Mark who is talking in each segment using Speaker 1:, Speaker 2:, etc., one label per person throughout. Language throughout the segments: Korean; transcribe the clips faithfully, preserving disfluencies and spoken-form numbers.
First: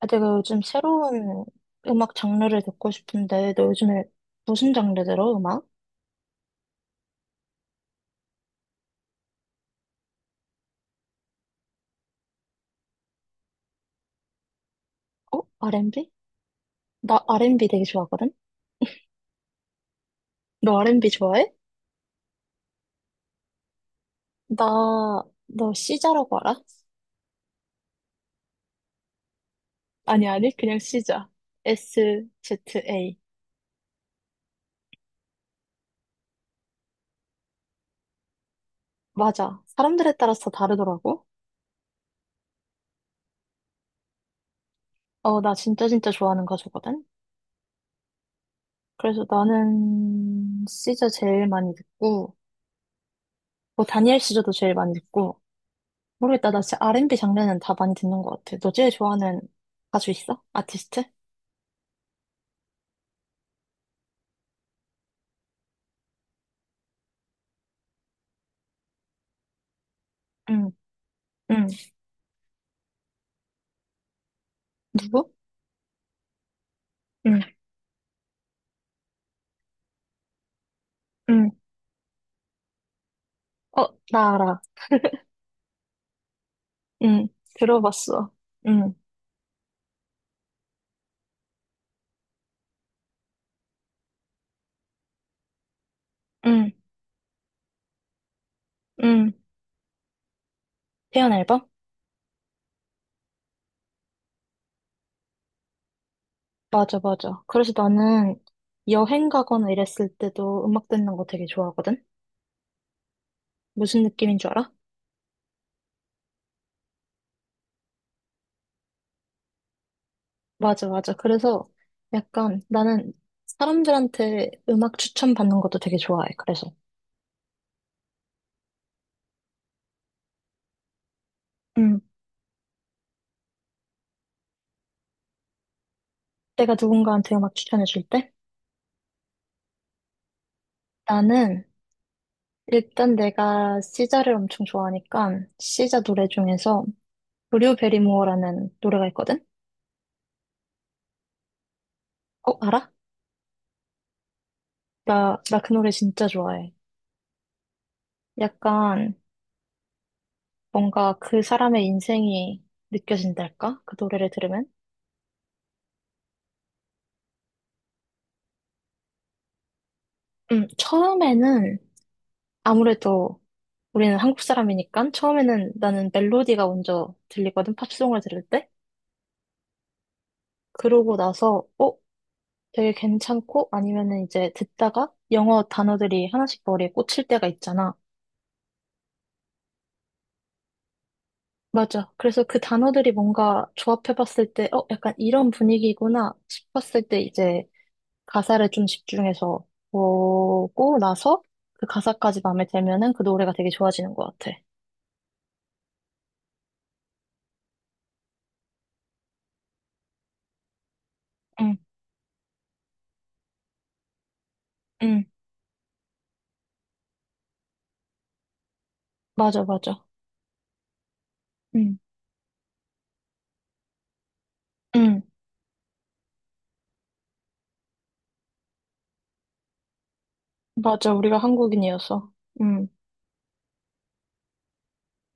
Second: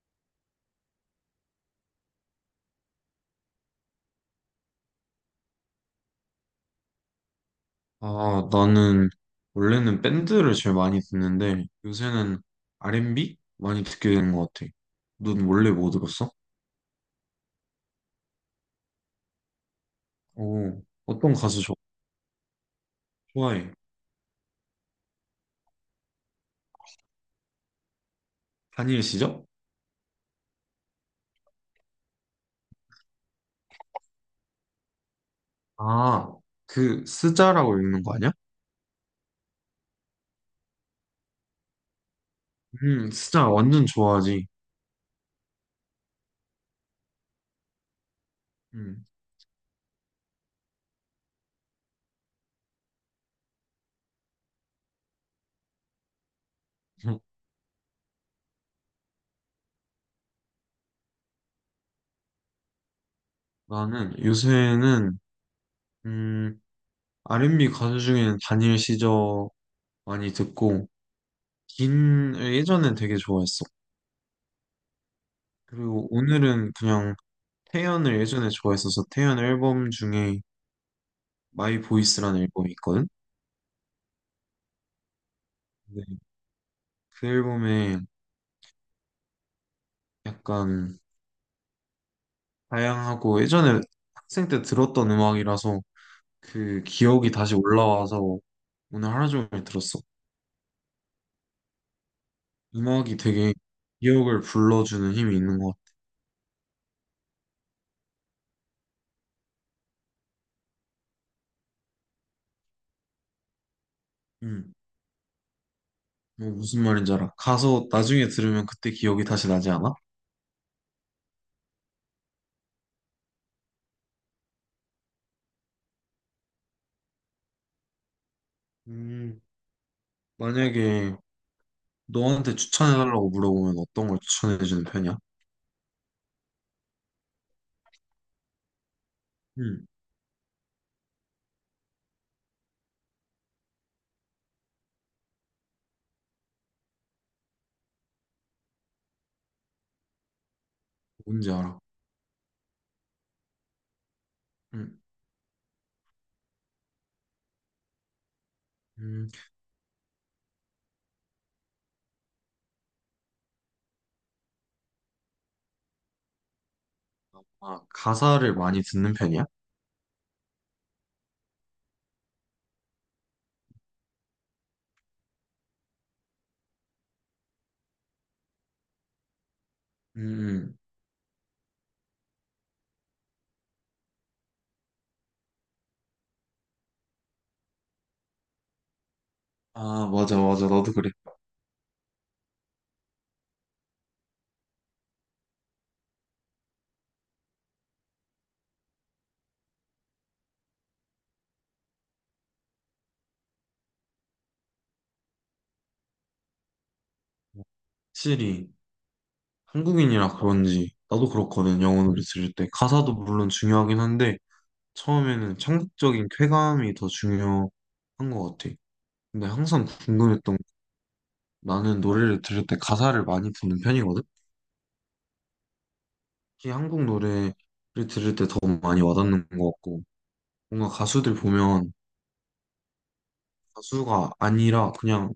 Speaker 1: 아, 내가 요즘 새로운 음악 장르를 듣고 싶은데, 너 요즘에 무슨 장르 들어, 음악?
Speaker 2: 아, 나는 원래는 밴드를 제일 많이 듣는데 요새는 알앤비 많이 듣게 되는 것 같아. 넌
Speaker 1: 어?
Speaker 2: 원래 뭐
Speaker 1: 알앤비?
Speaker 2: 들었어?
Speaker 1: 나 알앤비 되게 좋아하거든? 너
Speaker 2: 오,
Speaker 1: 알앤비
Speaker 2: 어떤
Speaker 1: 좋아해?
Speaker 2: 가수 좋- 좋아해?
Speaker 1: 나, 너 시자라고 알아?
Speaker 2: 다니엘 시죠?
Speaker 1: 아니, 아니, 그냥 시자. 에스 지 에이.
Speaker 2: 아, 그 스자라고 읽는 거 아니야?
Speaker 1: 맞아. 사람들에 따라서 다르더라고.
Speaker 2: 음, 스자 완전 좋아하지.
Speaker 1: 어, 나 진짜 진짜 좋아하는 가수거든?
Speaker 2: 음,
Speaker 1: 그래서 나는 시자 제일 많이 듣고, 뭐, 다니엘 시저도 제일 많이 듣고, 모르겠다. 나 진짜 알앤비 장르는 다 많이 듣는 것 같아. 너 제일 좋아하는 가수 있어? 아티스트?
Speaker 2: 나는 요새는 음, 알앤비 가수 중에는 다니엘 시저 많이
Speaker 1: 응,
Speaker 2: 듣고
Speaker 1: 응,
Speaker 2: 긴 예전엔 되게 좋아했어.
Speaker 1: 누구?
Speaker 2: 그리고 오늘은 그냥
Speaker 1: 응,
Speaker 2: 태연을 예전에 좋아했어서 태연 앨범 중에
Speaker 1: 응,
Speaker 2: 마이 보이스라는 앨범이 있거든.
Speaker 1: 어, 나 알아.
Speaker 2: 근데 그
Speaker 1: 응,
Speaker 2: 앨범에
Speaker 1: 들어봤어. 응,
Speaker 2: 약간 다양하고 예전에 학생 때 들었던 음악이라서
Speaker 1: 응,
Speaker 2: 그 기억이 다시 올라와서 오늘 하루
Speaker 1: 응.
Speaker 2: 종일 들었어.
Speaker 1: 태연 앨범?
Speaker 2: 음악이 되게 기억을 불러주는 힘이 있는 것 같아.
Speaker 1: 맞아, 맞아. 그래서 나는 여행 가거나 이랬을 때도 음악 듣는 거 되게 좋아하거든? 무슨 느낌인 줄 알아?
Speaker 2: 음, 뭐 무슨 말인지 알아. 가서 나중에 들으면 그때 기억이 다시 나지 않아?
Speaker 1: 맞아, 맞아. 그래서 약간 나는 사람들한테 음악 추천받는 것도 되게 좋아해. 그래서
Speaker 2: 음, 만약에
Speaker 1: 응.
Speaker 2: 너한테 추천해달라고 물어보면 어떤 걸 추천해주는 편이야?
Speaker 1: 내가 누군가한테 음악 추천해줄 때
Speaker 2: 음,
Speaker 1: 나는 일단 내가 시자를 엄청 좋아하니까 시자 노래 중에서 브류 베리모어라는 노래가 있거든?
Speaker 2: 뭔지 알아.
Speaker 1: 어, 알아?
Speaker 2: 음.
Speaker 1: 나, 나 그 노래 진짜 좋아해. 약간
Speaker 2: 음.
Speaker 1: 뭔가 그 사람의 인생이 느껴진달까? 그 노래를 들으면?
Speaker 2: 아, 가사를 많이 듣는 편이야?
Speaker 1: 음, 처음에는 아무래도 우리는 한국 사람이니까 처음에는 나는 멜로디가 먼저 들리거든, 팝송을 들을 때.
Speaker 2: 음,
Speaker 1: 그러고 나서, 어? 되게 괜찮고 아니면은 이제 듣다가 영어 단어들이 하나씩 머리에 꽂힐 때가 있잖아.
Speaker 2: 아, 맞아, 맞아. 나도 그래.
Speaker 1: 맞아. 그래서 그 단어들이 뭔가 조합해봤을 때, 어, 약간 이런 분위기구나 싶었을 때 이제 가사를 좀 집중해서 보고 나서 그 가사까지 마음에 들면은 그 노래가 되게 좋아지는 것 같아.
Speaker 2: 확실히 한국인이라 그런지 나도
Speaker 1: 응,
Speaker 2: 그렇거든. 영어 노래 들을 때. 가사도 물론 중요하긴 한데
Speaker 1: 응,
Speaker 2: 처음에는 청각적인 쾌감이 더 중요한 것 같아. 근데
Speaker 1: 맞아,
Speaker 2: 항상
Speaker 1: 맞아.
Speaker 2: 궁금했던 게
Speaker 1: 응,
Speaker 2: 나는 노래를 들을 때 가사를 많이 듣는 편이거든.
Speaker 1: 응,
Speaker 2: 특히 한국 노래를 들을 때 더 많이 와닿는 것 같고 뭔가
Speaker 1: 맞아.
Speaker 2: 가수들
Speaker 1: 우리가
Speaker 2: 보면
Speaker 1: 한국인이어서. 응,
Speaker 2: 가수가 아니라 그냥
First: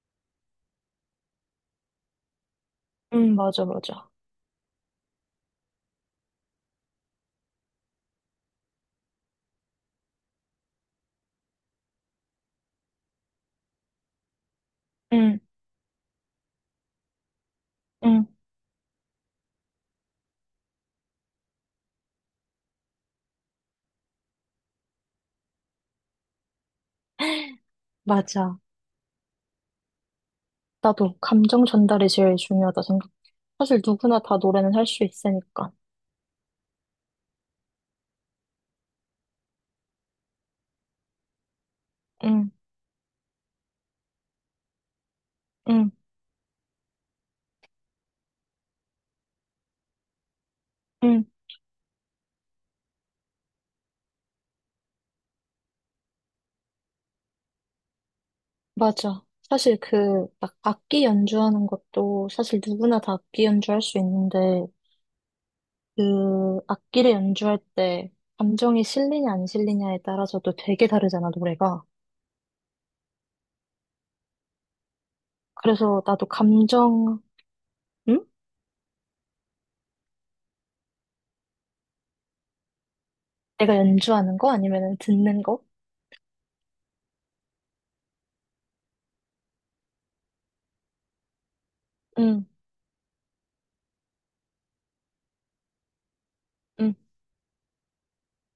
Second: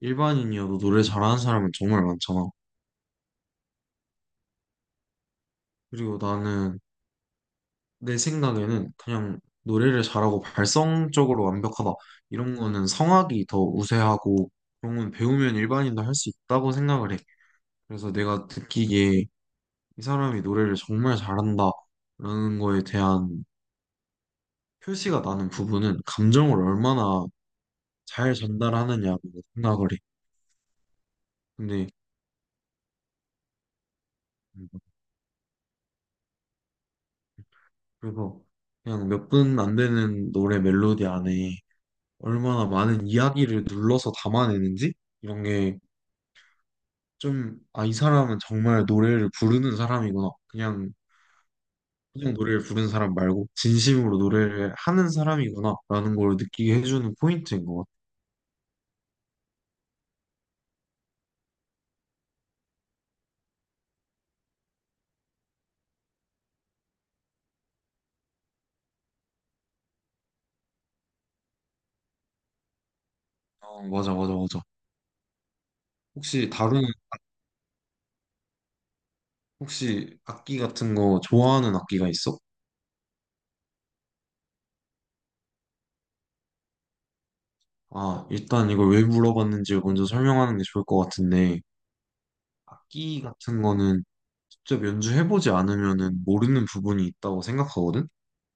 Speaker 2: 일반인이어도 노래 잘하는 사람은 정말 많잖아.
Speaker 1: 응, 맞아, 맞아.
Speaker 2: 그리고 나는 내 생각에는 그냥 노래를 잘하고 발성적으로 완벽하다 이런 거는 성악이 더 우세하고 그런 건
Speaker 1: 응,
Speaker 2: 배우면 일반인도 할 수 있다고 생각을 해. 그래서
Speaker 1: 응,
Speaker 2: 내가 느끼기에 이 사람이 노래를 정말 잘한다라는 거에 대한 표시가 나는 부분은 감정을 얼마나 잘
Speaker 1: 맞아.
Speaker 2: 전달하느냐고 생각을 해.
Speaker 1: 나도 감정
Speaker 2: 근데
Speaker 1: 전달이 제일 중요하다 생각. 사실 누구나 다 노래는 할 수 있으니까.
Speaker 2: 그래서 그냥 몇 분 안 되는 노래 멜로디 안에
Speaker 1: 응,
Speaker 2: 얼마나 많은 이야기를 눌러서 담아내는지 이런 게
Speaker 1: 응,
Speaker 2: 좀, 아, 이 사람은 정말 노래를 부르는 사람이구나. 그냥,
Speaker 1: 응.
Speaker 2: 그냥 노래를 부르는 사람 말고, 진심으로 노래를 하는 사람이구나. 라는 걸 느끼게 해주는 포인트인 것
Speaker 1: 맞아. 사실 그, 막 악기 연주하는 것도 사실 누구나 다 악기 연주할 수 있는데, 그, 악기를 연주할 때 감정이 실리냐 안 실리냐에 따라서도 되게 다르잖아, 노래가.
Speaker 2: 같아. 어, 맞아, 맞아, 맞아.
Speaker 1: 그래서 나도
Speaker 2: 혹시 다루는,
Speaker 1: 감정, 응?
Speaker 2: 혹시 악기 같은 거 좋아하는 악기가 있어?
Speaker 1: 내가 연주하는 거? 아니면 듣는 거?
Speaker 2: 아, 일단 이걸 왜 물어봤는지 먼저 설명하는 게 좋을 것 같은데,
Speaker 1: 응,
Speaker 2: 악기 같은 거는 직접 연주해보지 않으면은 모르는
Speaker 1: 응,
Speaker 2: 부분이 있다고 생각하거든?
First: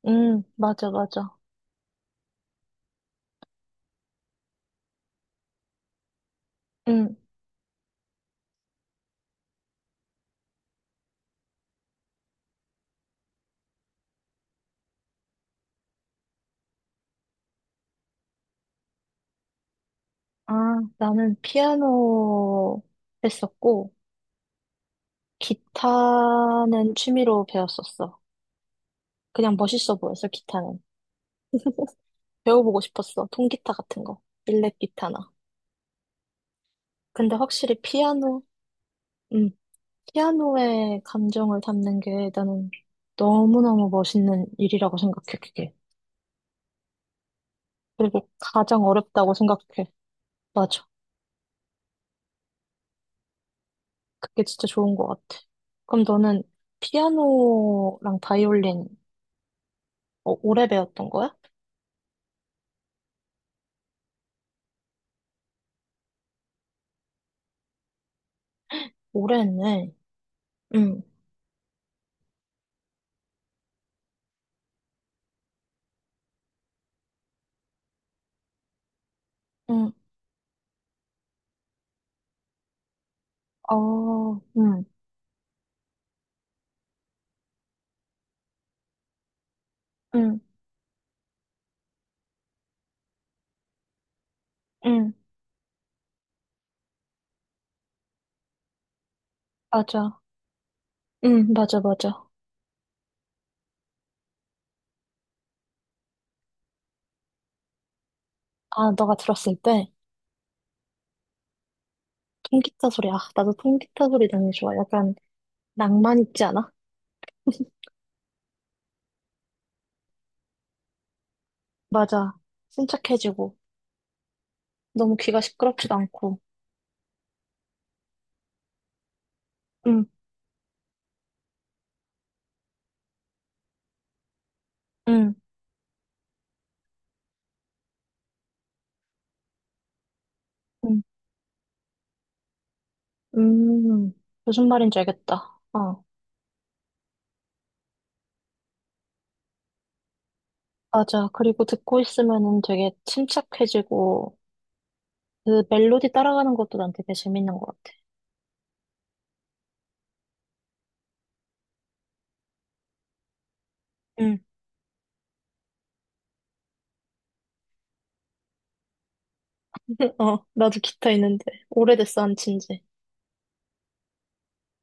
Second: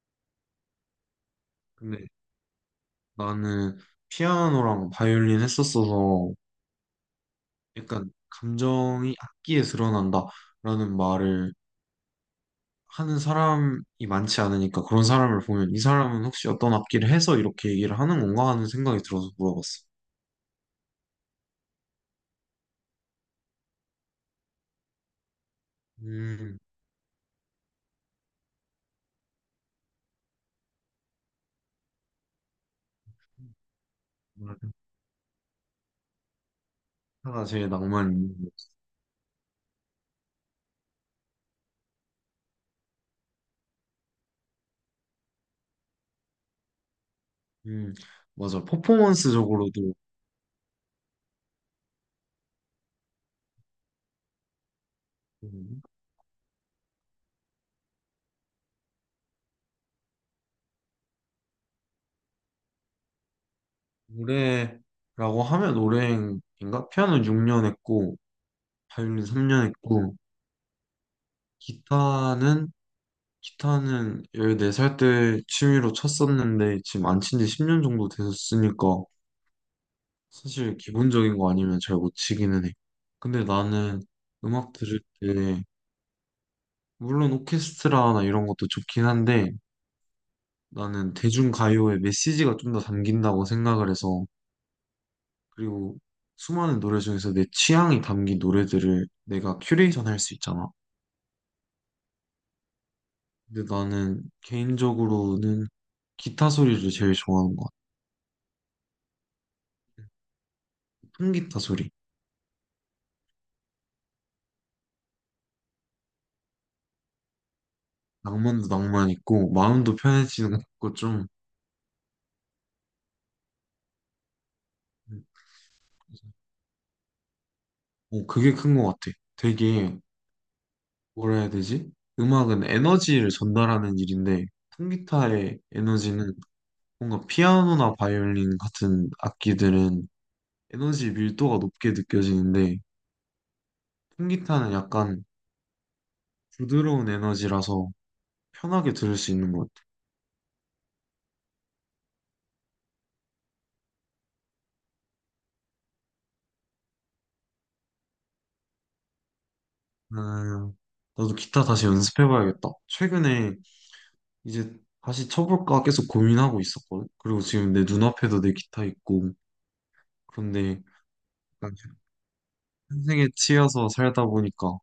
Speaker 1: 응, 맞아, 맞아.
Speaker 2: 근데 나는 피아노랑 바이올린 했었어서
Speaker 1: 응.
Speaker 2: 약간 감정이 악기에 드러난다라는 말을 하는 사람이 많지 않으니까 그런 사람을 보면 이 사람은 혹시 어떤 악기를 해서 이렇게 얘기를 하는 건가 하는 생각이 들어서 물어봤어.
Speaker 1: 아, 나는 피아노 했었고,
Speaker 2: 음,
Speaker 1: 기타는 취미로 배웠었어. 그냥 멋있어 보였어, 기타는. 배워보고 싶었어. 통기타 같은 거.
Speaker 2: 맞아.
Speaker 1: 일렉 기타나. 근데
Speaker 2: 가사가 제일
Speaker 1: 확실히
Speaker 2: 낭만이 있는
Speaker 1: 피아노,
Speaker 2: 거 같아.
Speaker 1: 음, 피아노의 감정을 담는 게 나는 너무너무 멋있는 일이라고 생각해, 그게.
Speaker 2: 음,
Speaker 1: 그리고
Speaker 2: 맞아.
Speaker 1: 가장 어렵다고 생각해.
Speaker 2: 퍼포먼스적으로도
Speaker 1: 맞아. 그게 진짜 좋은 것 같아.
Speaker 2: 음,
Speaker 1: 그럼 너는 피아노랑 바이올린 어, 오래 배웠던 거야?
Speaker 2: 노래라고 하면 노래인가? 피아노 육 년 했고, 바이올린
Speaker 1: 오래
Speaker 2: 삼 년
Speaker 1: 했네.
Speaker 2: 했고,
Speaker 1: 응,
Speaker 2: 기타는 기타는 열네 살 때 취미로 쳤었는데 지금 안 친 지 십 년 정도 됐으니까
Speaker 1: 응,
Speaker 2: 사실 기본적인 거 아니면 잘 못 치기는 해. 근데 나는
Speaker 1: 어,
Speaker 2: 음악
Speaker 1: 응,
Speaker 2: 들을 때 물론 오케스트라나 이런 것도 좋긴 한데
Speaker 1: 응,
Speaker 2: 나는 대중가요의 메시지가 좀 더 담긴다고 생각을 해서
Speaker 1: 응,
Speaker 2: 그리고 수많은 노래 중에서 내 취향이 담긴 노래들을 내가 큐레이션
Speaker 1: 맞아.
Speaker 2: 할 수 있잖아.
Speaker 1: 응, 맞아, 맞아.
Speaker 2: 근데 나는 개인적으로는 기타 소리를 제일 좋아하는 것 같아.
Speaker 1: 아, 너가 들었을 때?
Speaker 2: 통기타 소리.
Speaker 1: 통기타 소리. 아, 나도 통기타 소리 너무 좋아. 약간 낭만 있지 않아?
Speaker 2: 낭만도 낭만 있고 마음도 편해지는 것 같고 좀
Speaker 1: 맞아. 침착해지고 너무 귀가 시끄럽지도 않고.
Speaker 2: 어, 그게 큰 것 같아. 되게
Speaker 1: 응,
Speaker 2: 뭐라 해야 되지? 음악은 에너지를 전달하는 일인데
Speaker 1: 응,
Speaker 2: 통기타의 에너지는 뭔가 피아노나 바이올린 같은 악기들은
Speaker 1: 응.
Speaker 2: 에너지 밀도가 높게 느껴지는데
Speaker 1: 음, 무슨
Speaker 2: 통기타는
Speaker 1: 말인지
Speaker 2: 약간
Speaker 1: 알겠다. 어,
Speaker 2: 부드러운 에너지라서 편하게 들을 수 있는 것 같아.
Speaker 1: 맞아. 그리고 듣고 있으면은 되게 침착해지고 그 멜로디 따라가는 것도 난 되게 재밌는 것 같아.
Speaker 2: 음, 나도 기타 다시 연습해봐야겠다. 최근에
Speaker 1: 응,
Speaker 2: 이제 다시 쳐볼까 계속 고민하고 있었거든. 그리고 지금 내 눈앞에도 내 기타 있고.
Speaker 1: 어, 나도
Speaker 2: 그런데
Speaker 1: 기타 있는데
Speaker 2: 약간
Speaker 1: 오래됐어 안 친지.
Speaker 2: 현생에 치여서 살다 보니까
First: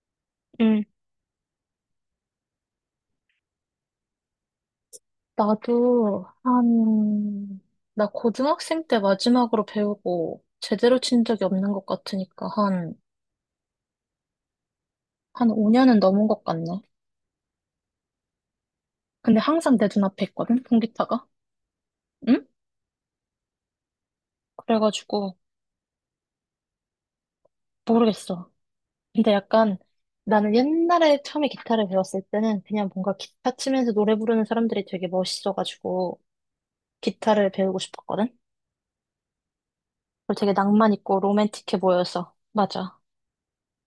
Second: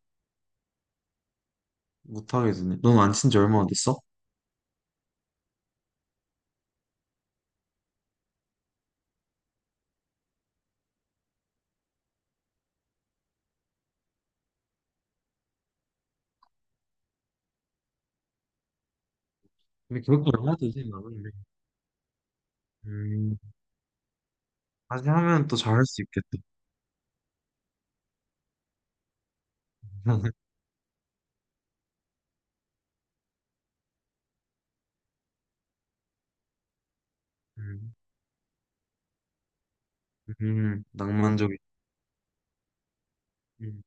Speaker 2: 못하게 되네. 넌 안 친지 얼마나 됐어?
Speaker 1: 나도 한, 나 고등학생 때 마지막으로 배우고 제대로 친 적이 없는 것 같으니까 한, 한 오 년은 넘은 것 같네. 근데 항상 내
Speaker 2: 근데
Speaker 1: 눈앞에
Speaker 2: 그것도 얼마
Speaker 1: 있거든,
Speaker 2: 되진
Speaker 1: 통기타가.
Speaker 2: 않은데.
Speaker 1: 응?
Speaker 2: 음, 다시
Speaker 1: 그래가지고
Speaker 2: 하면 또 잘할 수 있겠다.
Speaker 1: 모르겠어. 근데 약간 나는 옛날에 처음에 기타를 배웠을 때는 그냥 뭔가 기타 치면서 노래 부르는 사람들이 되게 멋있어가지고 기타를 배우고
Speaker 2: 음,
Speaker 1: 싶었거든. 그리고 되게
Speaker 2: 음,
Speaker 1: 낭만 있고
Speaker 2: 낭만적인.
Speaker 1: 로맨틱해 보여서. 맞아.
Speaker 2: 음.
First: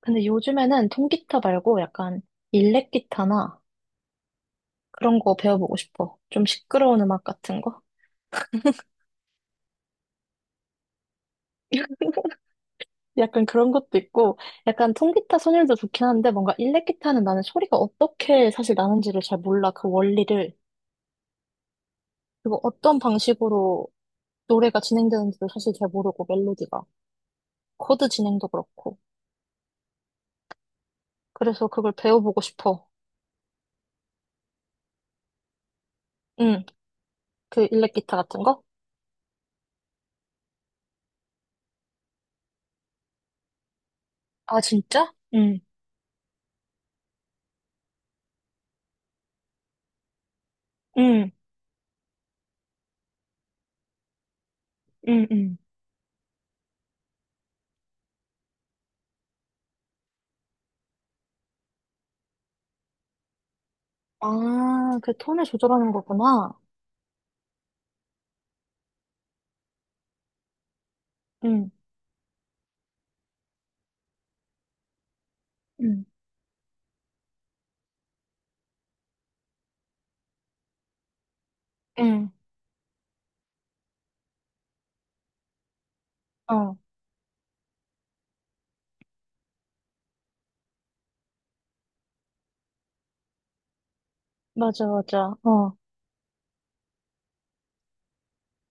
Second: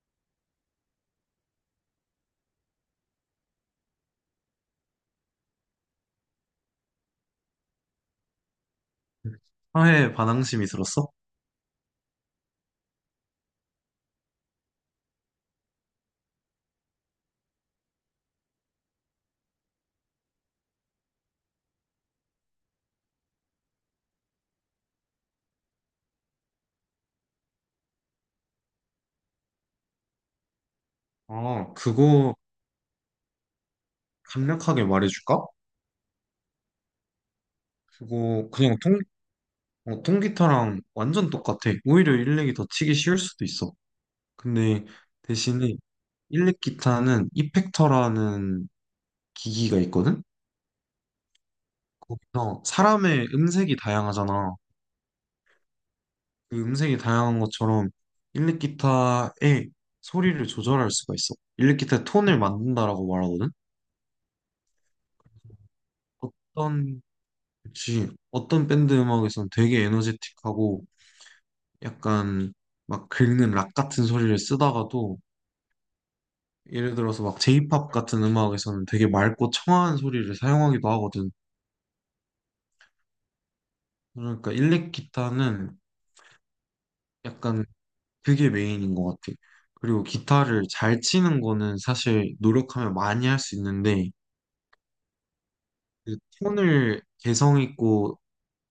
Speaker 1: 근데 요즘에는 통기타 말고 약간 일렉 기타나 그런 거 배워보고 싶어. 좀 시끄러운 음악 같은 거?
Speaker 2: 사회 반항심이 들었어?
Speaker 1: 약간 그런 것도 있고, 약간 통기타 선율도 좋긴 한데, 뭔가 일렉기타는 나는 소리가 어떻게 사실 나는지를 잘 몰라. 그 원리를. 그리고 어떤 방식으로 노래가 진행되는지도 사실 잘 모르고, 멜로디가. 코드 진행도 그렇고. 그래서
Speaker 2: 아,
Speaker 1: 그걸
Speaker 2: 그거
Speaker 1: 배워보고 싶어.
Speaker 2: 간략하게 말해줄까?
Speaker 1: 응, 그 일렉기타 같은
Speaker 2: 그거
Speaker 1: 거?
Speaker 2: 그냥 통, 어, 통기타랑 완전 똑같아. 오히려 일렉이 더 치기 쉬울 수도 있어.
Speaker 1: 아,
Speaker 2: 근데
Speaker 1: 진짜? 응,
Speaker 2: 대신에 일렉 기타는 이펙터라는 기기가 있거든?
Speaker 1: 응,
Speaker 2: 거기서 사람의 음색이 다양하잖아.
Speaker 1: 응, 응.
Speaker 2: 그 음색이 다양한 것처럼 일렉 기타의 소리를 조절할 수가 있어. 일렉 기타의 톤을 만든다라고 말하거든?
Speaker 1: 아, 그 톤을 조절하는 거구나.
Speaker 2: 어떤, 그치. 어떤 밴드 음악에서는 되게 에너제틱하고
Speaker 1: 응,
Speaker 2: 약간 막 긁는 락 같은 소리를 쓰다가도
Speaker 1: 응,
Speaker 2: 예를 들어서 막 J-pop 같은 음악에서는 되게 맑고 청아한 소리를 사용하기도 하거든.
Speaker 1: 응.
Speaker 2: 그러니까 일렉 기타는
Speaker 1: 어,
Speaker 2: 약간 그게 메인인 것 같아. 그리고 기타를 잘 치는 거는 사실 노력하면 많이 할 수 있는데,
Speaker 1: 맞아, 맞아. 어.
Speaker 2: 그 톤을 개성 있고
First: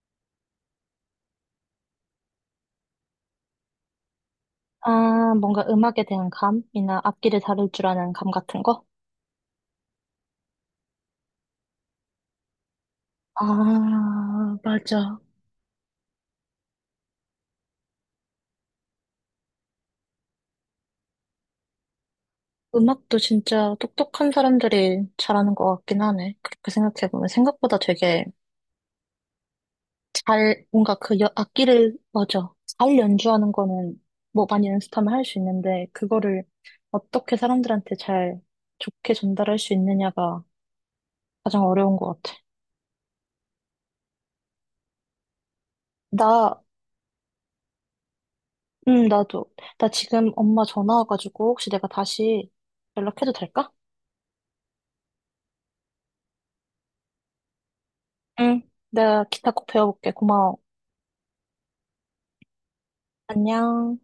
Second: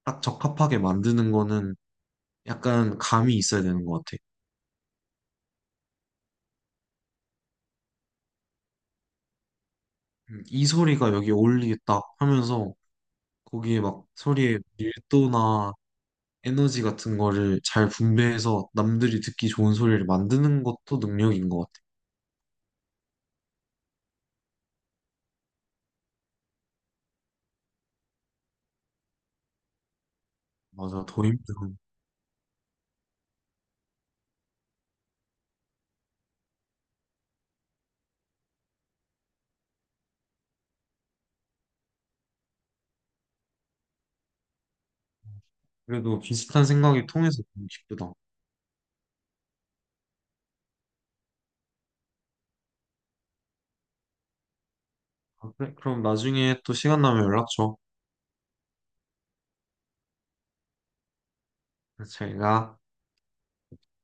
Speaker 2: 딱 적합하게 만드는 거는 약간 감이 있어야 되는 것 같아.
Speaker 1: 아, 뭔가 음악에 대한 감이나 악기를 다룰 줄 아는 감 같은 거?
Speaker 2: 음, 이 소리가 여기 어울리겠다 하면서
Speaker 1: 아,
Speaker 2: 거기에 막 소리의
Speaker 1: 맞아.
Speaker 2: 밀도나 에너지 같은 거를 잘 분배해서 남들이 듣기 좋은 소리를 만드는 것도 능력인 것 같아.
Speaker 1: 음악도 진짜 똑똑한 사람들이 잘하는 것 같긴 하네. 그렇게 생각해보면 생각보다 되게 잘, 뭔가
Speaker 2: 맞아,
Speaker 1: 그
Speaker 2: 더
Speaker 1: 여-
Speaker 2: 힘들어.
Speaker 1: 악기를, 맞아. 잘 연주하는 거는 뭐 많이 연습하면 할 수 있는데, 그거를 어떻게 사람들한테 잘 좋게 전달할 수 있느냐가 가장 어려운 것 같아.
Speaker 2: 그래도
Speaker 1: 나,
Speaker 2: 비슷한 생각이 통해서 너무 기쁘다.
Speaker 1: 음, 나도. 나 지금 엄마 전화 와가지고 혹시 내가 다시 연락해도 될까?
Speaker 2: 아, 그래? 그럼 나중에 또 시간 나면 연락 줘.
Speaker 1: 응, 내가 기타 꼭 배워볼게. 고마워.
Speaker 2: 그래서 저희가
Speaker 1: 안녕.